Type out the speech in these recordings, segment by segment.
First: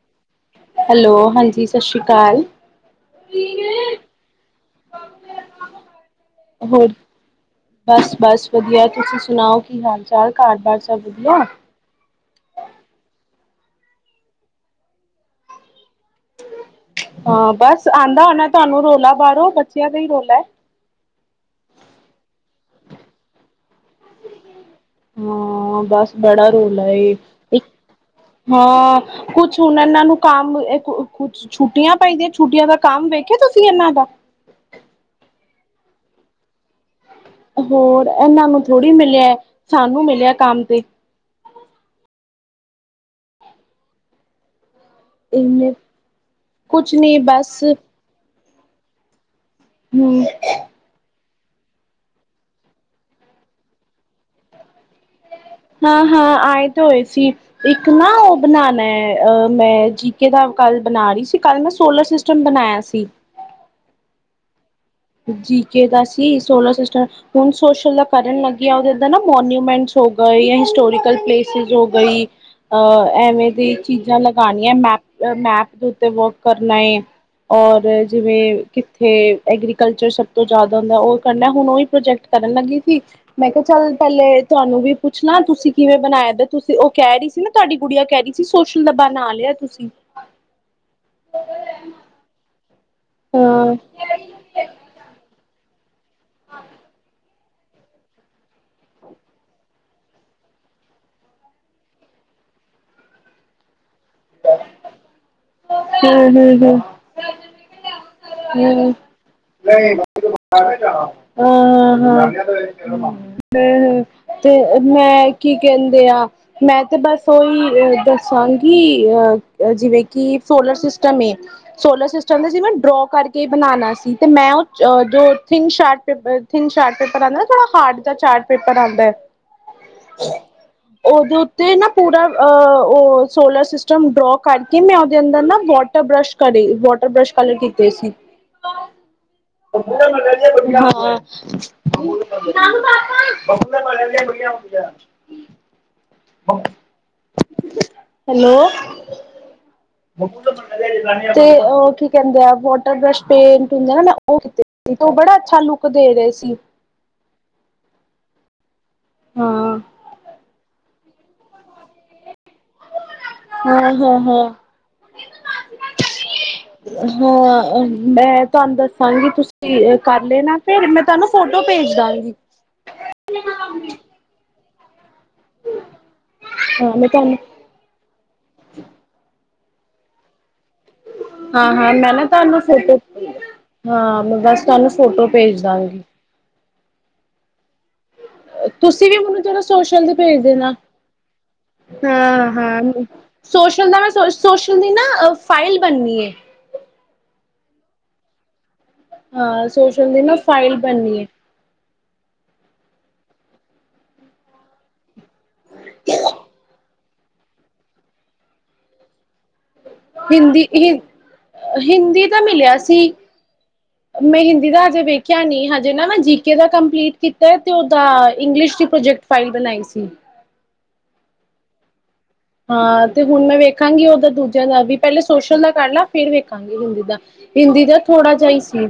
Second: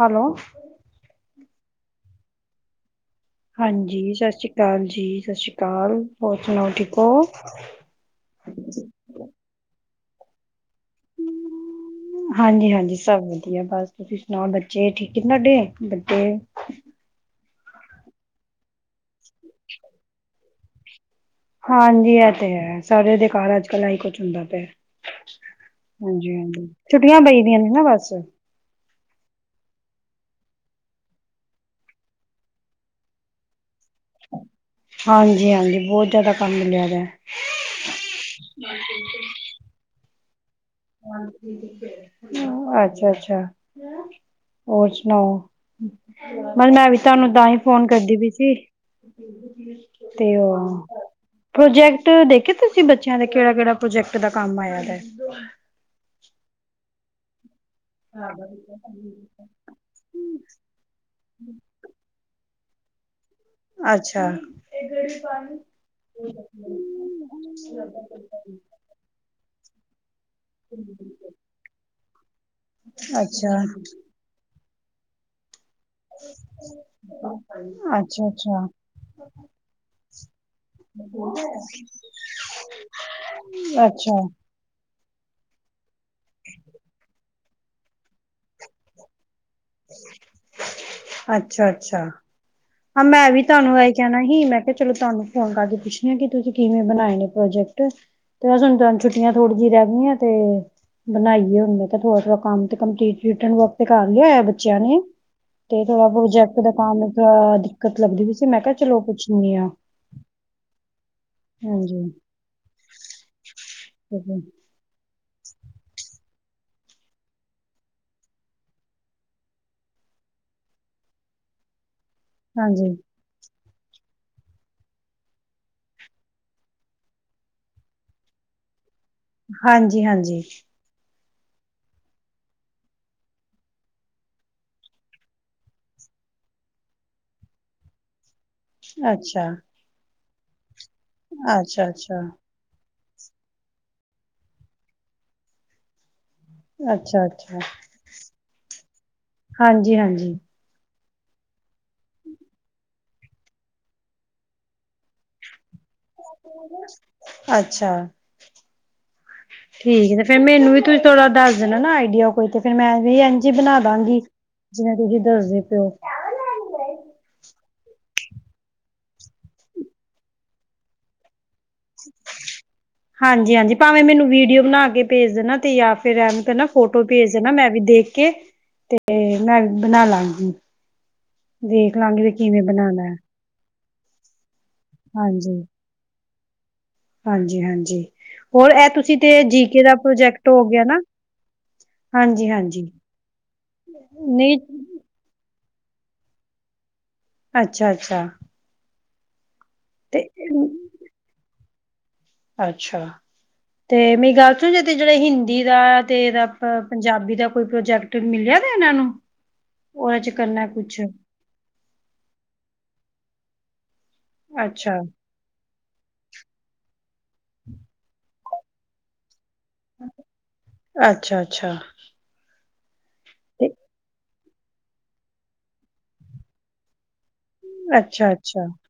Hello hello, ਹਾਂਜੀ। ਸਤਿ ਸ਼੍ਰੀ ਅਕਾਲ। ਹਾਂਜੀ, ਸਤਿ ਸ੍ਰੀ ਅਕਾਲ ਜੀ। ਸਤਿ ਸ਼੍ਰੀ ਅਕਾਲ। ਹੋਰ ਸੁਣਾਓ ਠੀਕ ਔ। ਬਸ ਚਲ ਘਰ ਦੱਸ ਹਾਂਜੀ, ਹਾਂਜੀ ਸਭ ਵਧੀਆ। ਬਸ ਤੁਸੀਂ ਸੁਣਾਓ। ਬੱਚੇ ਠੀਕ ਏ ਤੁਹਾਡੇ। ਬੱਚੇ ਹਾਂ, ਬਸ ਆਂਦਾ ਹੋਣਾ ਤੁਹਾਨੂੰ ਰੋਲਾ। ਬਾਹਰੋ ਬੱਚਿਆਂ ਦਾ ਹੀ ਰੋਲਾ। ਹਾਂਜੀ। ਇਹ ਤੇ ਹੈ ਸਾਰੇ ਦੇ ਘਰ ਅੱਜ ਕੱਲ੍ਹ ਇਹੀ ਕੁਛ ਹੁੰਦਾ ਪਿਆ। ਹਾਂ, ਬਸ ਹਾਂਜੀ ਬੜਾ ਹਾਂਜੀ ਰੋਲ ਏ। ਛੁੱਟੀਆਂ ਪਈ ਦੀਆਂ ਇੱਕ ਨੇ ਨਾ ਬਸ ਹਾਂ ਕੁਛ ਹੁਣ ਇਹਨਾਂ ਨੂੰ ਕੰਮ। ਕੁਛ ਛੁੱਟੀਆਂ ਪਾਈ ਦੀਆਂ ਛੁੱਟੀਆਂ ਦਾ ਕੰਮ ਵੇਖਿਆ ਤੁਸੀਂ ਇਹਨਾਂ ਦਾ ਹਾਂਜੀ, ਹਾਂਜੀ। ਬਹੁਤ ਜ਼ਿਆਦਾ ਕੰਮ ਮਿਲਿਆ ਦਾ ਹੋਰ ਇਹਨਾਂ ਨੂੰ ਥੋੜ੍ਹੀ ਮਿਲਿਆ ਸਾਨੂੰ ਮਿਲਿਆ ਕੰਮ। ਤੇ ਹਾਂਜੀ ਬ [inaudible] ਅੱਛਾ, ਅੱਛਾ। ਹੋਰ ਸੁਣਾਓ। ਇਹਨੇ ਮਲ ਮੈਂ ਕੁਛ ਵੀ ਨੀ ਤੁਹਾਨੂੰ ਤਾਂ ਬਸ ਹੀ ਫੋਨ ਕਰਦੀ ਪੀ ਸੀ। [inaudible] ਹਮ ਤੇ ਉਹ ਪ੍ਰੋਜੈਕਟ ਦੇਖੇ ਤੁਸੀਂ ਬੱਚਿਆਂ ਦੇ ਕਿਹੜਾ- ਕਿਹੜਾ ਪ੍ਰੋਜੈਕਟ ਦਾ ਕੰਮ ਆਇਆ ਹੈ। ਹਾਂ, ਹਾਂ ਆਏ ਤੇ ਹੋਏ ਸੀ। ਇੱਕ ਨਾ ਉਹ ਬਣਾਨਾ ਹੈ ਅ ਮੈਂ ਜੀਕੇ ਦਾ ਕੱਲ ਬਣਾ ਰਹੀ ਸੀ। ਕੱਲ ਮੈਂ ਸੋਲਰ ਸਿਸਟਮ ਬਣਾਇਆ ਸੀ। ਅੱਛਾ। ਜੀਕੇ ਦਾ ਸੀ ਸੋਲਰ ਸਿਸਟਮ। ਹੁਣ ਸੋਸ਼ਲ ਦਾ ਕਰਨ ਲੱਗਿਆ ਉਹ ਨਾ ਮੋਨੂਮੈਂਟ ਗਏ ਜਾਂ ਹਿਸਟੋਰੀਕਲ ਪਲੇਸਿਸ ਹੋ ਗਈ ਅ ਐਵੇਂ ਅੱਛਾ ਦੀ ਚੀਜ਼ਾਂ ਲਗਾਣੀ। ਯਾਂ, ਮੈਪ- ਮੈਪ। ਉੱਤੇ ਵੋਕ ਕਰਨਾ ਏ। ਔਰ ਅੱਛਾ ਜਿਵੇਂ ਅੱਛਾ ਕਿੱਥੇ ਐਗਰੀ ਕਲਚਰ ਸਭ ਤੋਂ ਜ਼ਿਆਦਾ ਹੁੰਦਾ ਉਹ ਕਰਨਾ ਹੁਣ ਉਹੀ ਪ੍ਰੋਜੈਕਟ ਕਰਨ ਲੱਗੀ ਸੀ। ਮੈਂ ਕਿਹਾ ਚੱਲ ਅੱਛਾ ਪਹਿਲੇ ਤੁਹਾਨੂੰ ਵੀ ਪੁੱਛਲਾ। ਤੁਸੀਂ ਕਿਵੇਂ ਬਣਾਇਆ ਦੇ ਤੁਸੀਂ ਉਹ ਕਹਿ ਰਹੀ ਸੀ ਨਾ ਤੁਹਾਡੀ ਗੁੜੀਆਂ ਕਹਿ ਰਹੀ ਸੀ ਸੋਸ਼ਲ ਦਾ ਬਾਨਾ ਆ ਲਿਆ। ਤੁਸੀਂ ਅੱਛਾ, ਅੱਛਾ। ਹਾਂ, ਮੈਂ ਵੀ ਹਾਂ ਤੁਹਾਨੂੰ ਇਹ ਕਹਿਣਾ ਹੀ ਮੈਂ ਕਿਹਾ ਚਲੋ ਤੁਹਾਨੂੰ ਫੋਨ ਕਰ ਕਿ ਤੁਸੀਂ ਕਿਵੇਂ ਬਣਾਏ ਨੇ? ਪ੍ਰੋਜੈਕਟ ਤੇ ਬਸ ਹੁਣ ਤੁਹਾਨੂੰ ਛੁੱਟੀਆਂ ਥੋੜੀ ਜਿਹੀ ਰਹਿ ਗਈਆਂ ਤੇ ਬਣਾਈਏ ਹੁਣ ਮੈਂ ਥੋੜਾ ਥੋੜਾ ਕੰਮ ਤੇ ਕੰਪਟਰਨ ਵਰਕ ਤੇ ਕਰ ਲਿਆਇਆ ਬੱਚਿਆਂ ਨੇ ਤੇ ਹਮ ਥੋੜਾ ਹਮ ਪ੍ਰੋਜੈਕਟ ਦਾ ਹਮ ਕੰਮ ਥੋੜਾ ਦਿੱਕਤ ਲੱਗਦੀ ਪਈ ਸੀ ਮੈਂ ਕਿਹਾ ਹਾਂ ਚਲੋ ਪੁੱਛਣੀ ਆ ਹਾਂਜੀ ਤੇ ਮੈਂ ਕੀ ਕਹਿੰਦੇ ਆ ਮੈਂ ਤੇ ਬਸ ਉਹੀ ਦੱਸਾਂਗੀ ਅਹ ਜਿਵੇਂ ਕਿ ਸੋਲਰ ਸਿਸਟਮ ਸੋਲਰ ਸਿਸਟਮ ਚਹਿੰਦੇ ਸੀ ਮੈਂ ਹਾਂਜੀ ਡਰੋਪ ਕੇ ਬਣਾਉਣਾ ਸੀ ਤੇ ਮੈਂ ਉਹ ਜੋ thin short paper thin short paper ਆਉਂਦਾ ਨਾ ਥੋੜਾ ਹਾਰਡ ਦਾ ਚਾਰਟ ਪੇਪਰ ਆਉਂਦਾ ਹੈ ਹਾਂਜੀ ਹਾਂਜੀ ਉਹਦੇ ਉੱਤੇ ਨਾ ਪੂਰਾ ਉਹ ਸੋਲਰ ਸਿਸਟਮ ਡਰੋ ਕਰਕੇ ਮੈਂ ਉਹਦੇ ਅੰਦਰ ਨਾ ਵਾਟਰ ਬ੍ਰਸ਼ ਕਰੇ ਵਾਟਰ ਬਰਸ਼ ਅਤੇ ਅਸੀਂ ਅੱਛਾ ੜਾਂ ਹਾਂ ਅੱਛਾ ਅੱਛਾ ਬਬੂਲਾ ਪ ਵਧੀਆ ਹੋ ਗਿਆ ਅੱਛਾ ਅੱਛਾ ਹੈਲੋ? ਹਾਂਜੀ ਹਾਂਜੀ ਤੇ ਉਹ ਕੀ ਕਹਿੰਦੇ ਆ ਵਾਟਰ ਬਰਸ਼ ਪੇਂਟ ਹੁੰਦੇ ਨਾ ਨਾ ਉਹਤੇ ਤੇ ਉਹ ਬੜਾ ਅੱਛਾ ਲੁੱਕ ਦੇ ਰਹੇ ਸੀ। ਅੱਛਾ ਹਾਂ। [inaudible] ਠੀਕ ਤੇ ਫਿਰ ਮੈਨੂੰ ਵੀ ਤੁ ਥੋੜ ਦੱਸ ਦਿਣਾ ਨਾ ਆਈਡੀਆ ਕੋਈ ਤੇ ਫਿਰ ਮੈਂ ਵੀ ਇਜੀ ਬਣਾ ਹਾਂ, ਹਾਂ, ਦਾਂਗੀ ਹਾਂ। ਜਿਵੇਂ ਤੁਸੀਂ ਦੱਸਦੇ ਪਿਓ ਹਾਂ ਮੈਂ ਤੁਹਾਨੂੰ ਦੱਸਾਂਗੀ ਤੁਸੀਂ ਕਰ ਲੈਣਾ ਫਿਰ ਮੈਂ ਤੁਹਾਨੂੰ ਫੋਟੋ ਭੇਜ ਦਾਂਗੀ। ਹਾਂਜੀ ਹਾਂਜੀ ਭਾਵੇਂ ਮੈਨੂੰ ਵੀਡੀਓ ਬਣਾ ਕੇ ਭੇਜ ਦੇਣਾ ਤੇ ਜਾਂ ਫਿਰ ਐਨ ਕ ਨਾ ਹਾਂ ਫੋਟੋ ਮੈਂ ਭੇਜ ਤੁਹਾਨੂੰ ਦੇਣਾ ਮੈਂ ਵੀ ਦੇਖ ਕੇ ਤੇ ਬਣਾਲਾਂਗੀ ਹਾਂ ਹਾਂ ਮੈਂ ਨਾ ਤੁਹਾਨੂੰ ਫੋਟੋ ਬਣਾਉਣਾ ਹੈ ਹਾਂ ਮੈਂ ਬਸ ਤੁਹਾਨੂੰ ਫੋਟੋ ਹਾਂਜੀ। ਭੇਜ ਦਾਂਗੀ। ਹਾਂਜੀ ਹਾਂਜੀ। ਹੋਰ ਇਹ ਤੁਸੀਂ ਵੀ ਤੇ ਮੈਨੂੰ ਜੜਾ ਜੀ ਕੇ ਦਾ ਸੋਸ਼ਲ ਦੀ ਪ੍ਰੋਜੈਕਟ ਭੇਜਦੇ ਹੋ ਨਾ ਗਿਆ ਹਾਂਜੀ ਹਾਂ ਹਾਂਜੀ ਹਾਂ ਸੋਸ਼ਲ ਦਾ ਮੈਂ ਨਹੀਂ ਸੋਸ਼ਲ ਦੀ ਨਾ ਫਾਈਲ ਬਣਨੀ ਹੈ। ਅੱਛਾ ਅੱਛਾ। ਹਾਂ। ਸੋਸ਼ਲ ਤੇ ਦੀ ਨਾ ਫਾਈਲ ਬਣਨੀ ਹੈ। ਅੱਛਾ ਤੇ ਮੇਰੀ ਗੱਲ ਸੁਣ ਜੇ ਤੇ ਜਿਹੜਾ ਹਿੰਦੀ ਦਾ ਤੇ ਇਹਦਾ ਪੰਜਾਬੀ ਦਾ ਕੋਈ ਪ੍ਰੋਜੈਕਟ ਮਿਲਿਆ ਤੇ ਇਹਨਾਂ ਨੂੰ ਉਹਦੇ ਚ ਹਿੰਦੀ ਕਰਨਾ ਹਿੰ ਕੁਛ ਹਿੰਦੀ ਦਾ ਮਿਲਿਆ ਸੀ ਮੈਂ ਹਿੰਦੀ ਦਾ ਅੱਛਾ ਹਜੇ ਵੇਖਿਆ ਨੀ ਹਜੇ ਨਾ ਮੈਂ ਜੀ ਕੇ ਦਾ ਕੰਪਲੀਟ ਕੀਤਾ ਤੇ ਉਹਦਾ ਇੰਗਲਿਸ਼ ਦੀ ਪ੍ਰੋਜੈਕਟ ਫਾਈਲ ਬਣਾਈ ਸੀ। ਅੱਛਾ-ਅੱਛਾ ਹਾਂ ਤੇ ਹੁਣ ਮੈਂ ਵੇਖਾਂਗੀ ਉਹਦਾ ਦੂਜਾ ਵੀ ਪਹਿਲੇ ਸੋਸ਼ਲ ਦਾ ਕਰ ਲਾ ਫੇਰ ਵੇਖਾਂਗੇ ਹਿੰਦੀ ਦਾ ਹਿੰਦੀ ਦਾ ਅੱਛਾ ਥੋੜ੍ਹਾ ਜਾ ਹੀ ਅੱਛਾ ਸੀ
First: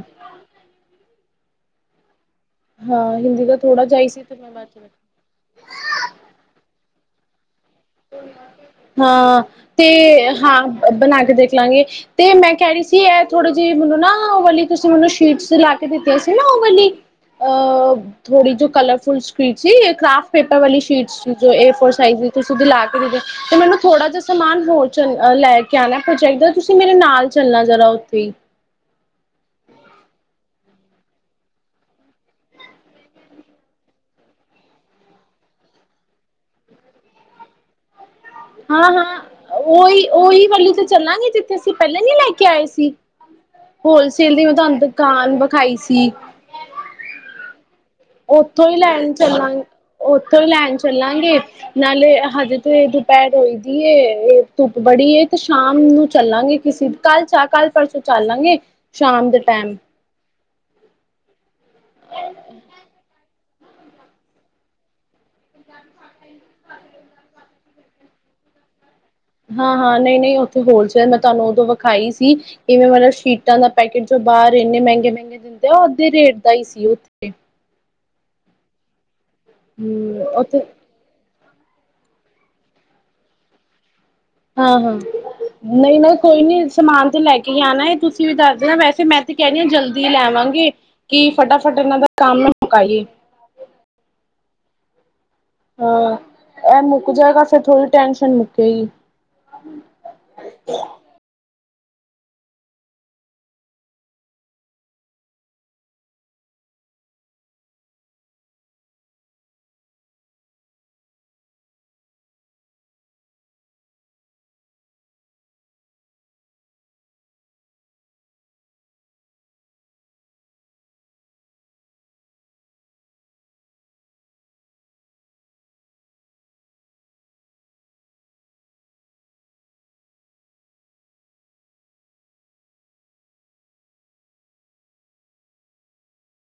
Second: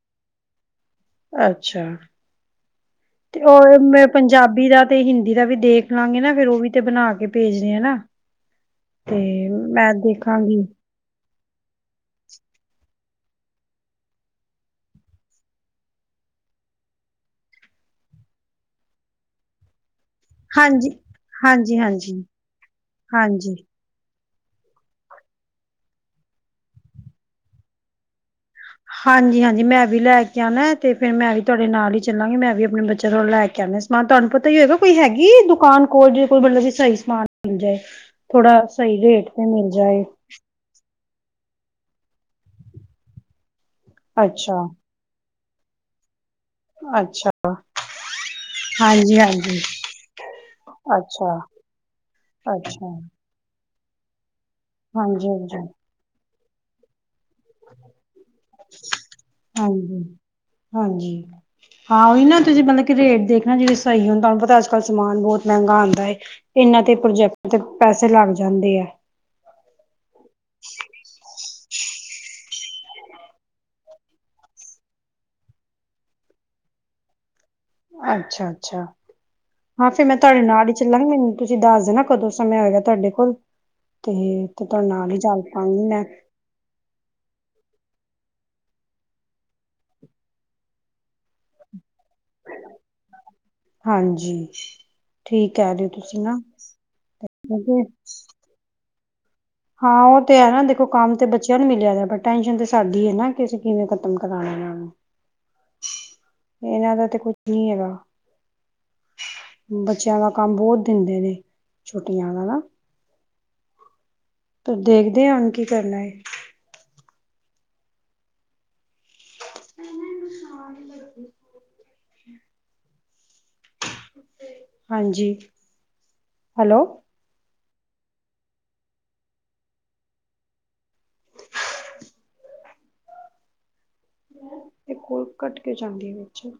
ਅੱਛਾ ਹਾਂ ਤੇ ਹਿੰਦੀ ਦਾ ਉਹ ਥੋੜਾ ਜਿਹਾ ਮੈਂ ਹੀ ਸੀ ਤੇ ਬਾਅਦ ਪੰਜਾਬੀ ਦਾ ਚ ਤੇ ਹਿੰਦੀ ਦਾ ਵੀ ਦੇਖ ਲਾਂਗੇ ਨਾ ਫੇਰ ਉਹ ਵੀ ਤੇ ਬਣਾ ਕੇ ਭੇਜ ਹਾਂ, ਮੈਂ ਤੇ ਹਾਂ ਦੇਖਾਂਗੀ ਬਣਾ ਕੇ ਦੇਖ ਲਾਂਗੇ ਤੇ ਮੈਂ ਕਹਿ ਰਹੀ ਸੀ ਇਹ ਥੋੜੀ ਜਿਹੀ ਮੈਨੂੰ ਨਾ ਉਹ ਵਾਲੀ ਤੁਸੀਂ ਮੈਨੂੰ ਸ਼ੀਟਸ ਲਾ ਕੇ ਦਿੱਤੀਆਂ ਸੀ ਨਾ, ਉਹ ਵਾਲੀ ਅਹ ਥੋੜੀ ਜੋ ਕਲਰਫੁਲ ਸ਼ੀਟ ਸੀ ਕਰਾਫਟ ਪੇਪਰ ਵਾਲੀ ਹਾਂਜੀ ਸ਼ੀਟਸ ਜੋ ਏ ਹਾਂਜੀ ਫੋਰ ਸਾਈਜ਼ ਹਾਂਜੀ ਦੀ ਲੈ ਕੇ ਦੀਦੇ ਹਾਂਜੀ ਤੇ ਮੈਨੂੰ ਥੋੜਾ ਸਮਾਨ ਹੋਰ ਚ ਲੈ ਕੇ ਆਣਾ ਪ੍ਰੋਜੈਕਟ ਦਾ ਤੁਸੀਂ ਮੇਰੇ ਨਾਲ ਚੱਲਣਾ ਜ਼ਰਾ ਉੱਥੇ ਹੀ ਹਾਂਜੀ-ਹਾਂਜੀ ਮੈਂ ਵੀ ਲੈ ਕੇ ਆਣਾ ਤੇ ਫੇਰ ਮੈਂ ਵੀ ਤੁਹਾਡੇ ਨਾਲ ਹੀ ਚੱਲਾਂਗੀ ਮੈਂ ਵੀ ਆਪਣੇ ਬੱਚਿਆਂ ਦਾ ਲੈ ਕੇ ਆਉਣਾ ਸਮਾਨ, ਤੁਹਾਨੂੰ ਪਤਾ ਹੀ ਹੋਏਗਾ ਕੋਈ ਹੈਗੀ ਦੁਕਾਨ ਕੋਲ ਜੇ ਕੋਈ ਮਤਲਬ ਸਹੀ ਸਮਾਨ ਮਿਲ ਜਾਏ ਥੋੜਾ ਹਾਂ ਸਹੀ ਹਾਂ ਰੇਟ ਤੇ ਮਿਲ ਜਾਏ ਉਹੀ ਉਹੀ ਵਾਲੀ ਤੇ ਚੱਲਾਂਗੇ ਜਿੱਥੇ ਅਸੀਂ ਪਹਿਲੇ ਨੀ ਲੈ ਕੇ ਆਏ ਸੀ ਹੋਲਸੇਲ ਦੀ ਮੈਂ ਤੁਹਾਨੂੰ ਦੁਕਾਨ ਖਾਈ ਸੀ ਅੱਛਾ ਉੱਥੋਂ ਹੀ ਲੈਣ ਚੱਲਾਂ ਉੱਥੋਂ ਹੀ ਲੈਣ ਅੱਛਾ-ਅੱਛਾ ਚੱਲਾਂਗੇ ਨਾਲੇ ਹਜੇ ਤੇ ਇਹ ਦੁਪਹਿਰ ਹੋਈ ਜ [unintelligible] ਧੁੱਪ ਬੜੀ ਤੇ ਹਾਂਜੀ-ਹਾਂਜੀ-ਹਾਂਜੀ। ਸ਼ਾਮ ਨੂੰ ਚੱਲਾਂਗੇ ਕਿਸੇ ਕੱਲ ਚ ਕੱਲ ਪਰਸੋਂ ਚੱਲਾਂਗੇ ਸ਼ਾਮ ਦੇ ਟਾਈਮ ਹਾਂਜੀ ਹਾਂਜੀ ਹਾਂਜੀ ਹਾਂਜੀ ਹਾਂ ਉਹੀ ਨਾ ਤੁਸੀਂ ਮਤਲਬ ਕਿ ਰੇਟ ਦੇਖ ਨਾ ਜਿਵੇਂ ਸਹੀ ਹੁੰਦਾ ਤੁਹਾਨੂੰ ਪਤਾ ਅੱਜ ਕੱਲ ਸਮਾਨ ਬਹੁਤ ਮਹਿੰਗਾ ਆਉਂਦਾ ਹੈਏ ਇਹਨਾਂ ਤੇ ਪ੍ਰੋਜੈਕਟ ਤੇ ਪੈਸੇ ਲੱਗ ਜਾਂਦੇ ਹੈ ਹਾਂ-ਹਾਂ ਨਹੀਂ-ਨਹੀਂ ਉੱਥੇ ਹੂਲਸਲੇ ਚ ਮੈਂ ਤੁਹਾਨੂੰ ਉਦੋਂ ਵ ਖਾਈ ਸੀ ਕਿਵੇਂ ਮਤਲਬ ਸ਼ੀਟਾਂ ਦਾ ਪੈਕੇਟ ਜੋ ਬਾਹਰ ਇੰਨੇ ਮਹਿੰਗੇ ਮਹਿੰਗੇ ਦਿੰਦੇ ਆ ਉਹ ਅੱਧੇ ਰੇਟ ਦਾ ਹੀ ਈ ਸੀ ਉੱਥੇ ਅੱਛਾ ਅੱਛਾ। ਹਾਂ ਫਿਰ ਮੈਂ ਹਮ ਤੁਹਾਡੇ ਉੱਥੇ ਨਾਲ ਹੀ ਚੱਲਾਂਗੀ। ਤੁਸੀਂ ਦੱਸ ਦੇਣਾ ਕਦੋਂ ਸਮੇਂ ਹੋਏਗਾ ਤੁਹਾਡੇ ਕੋਲ ਤੇ ਤੇ ਹਾਂ ਤੁਹਾਡੇ ਹਾਂ ਨਾਲ ਹੀ ਚੱਲ ਪਾਂਗੀ ਨਹੀਂ ਮੈਂ ਨਾ ਕੋਈ ਨੀ ਸਮਾਨ ਤੇ ਲੈ ਕੇ ਕਿ ਆਨਾ ਤੁਸੀਂ ਵੀ ਦੱਸਦੇ ਨਾ ਵੈਸੇ ਮੈਂ ਤੇ ਕਹਿਣੀ ਹਾਂ ਜਲਦੀ ਲੈਵਾਂਗੇ ਕਿ ਫਟਾਫਟ ਇਹਨਾਂ ਦਾ ਕੰਮ ਮੁਕਾਈਏ ਹਾਂਜੀ ਠੀਕ ਕਹਿ ਰਹੇ ਹੋ ਹਾਂ ਤੁਸੀਂ ਨਾ ਇਹ ਮੁੱਕ ਜਾਏਗਾ ਫੇਰ ਕਿਉਂਕਿ ਥੋੜ੍ਹੀ ਟੈਂਨਸ਼ਨ ਮੁੱਕੇਗੀ। ਹਾਂ ਉਹ ਤੇ ਹੈ ਨਾ ਦੇਖੋ ਕੰਮ ਤੇ ਬੱਚਿਆਂ ਨੂੰ ਵੀ ਜਿਆਦਾ ਪਰ ਟੈਸ਼ਨ ਤੇ ਸਾਡੀ ਹੈ ਨਾ ਕਿ ਅਸੀਂ ਕਿਵੇਂ ਖਤਮ ਕਰਾਣੇ ਇਹ ਨੂੰ ਇਹਨਾਂ ਦਾ ਤੇ ਕੁਛ ਨੀ ਹੈਗਾ ਬੱਚਿਆਂ ਦਾ ਕੰਮ ਬਹੁਤ ਦਿੰਦੇ ਨੇ ਛੋਟੀਆਂ ਦਾ ਨਾ। ਪਰ ਦੇਖਦੇ ਆ ਹੁਣ ਕੀ ਕਰਨਾ। [unintelligible] ਹਾਂਜੀ ਹੈਲੋ ਏ ਕੋਲ ਕੱਟ ਕਿਉ ਜਾਂਦੀ ਹੈ ਵਿੱਚ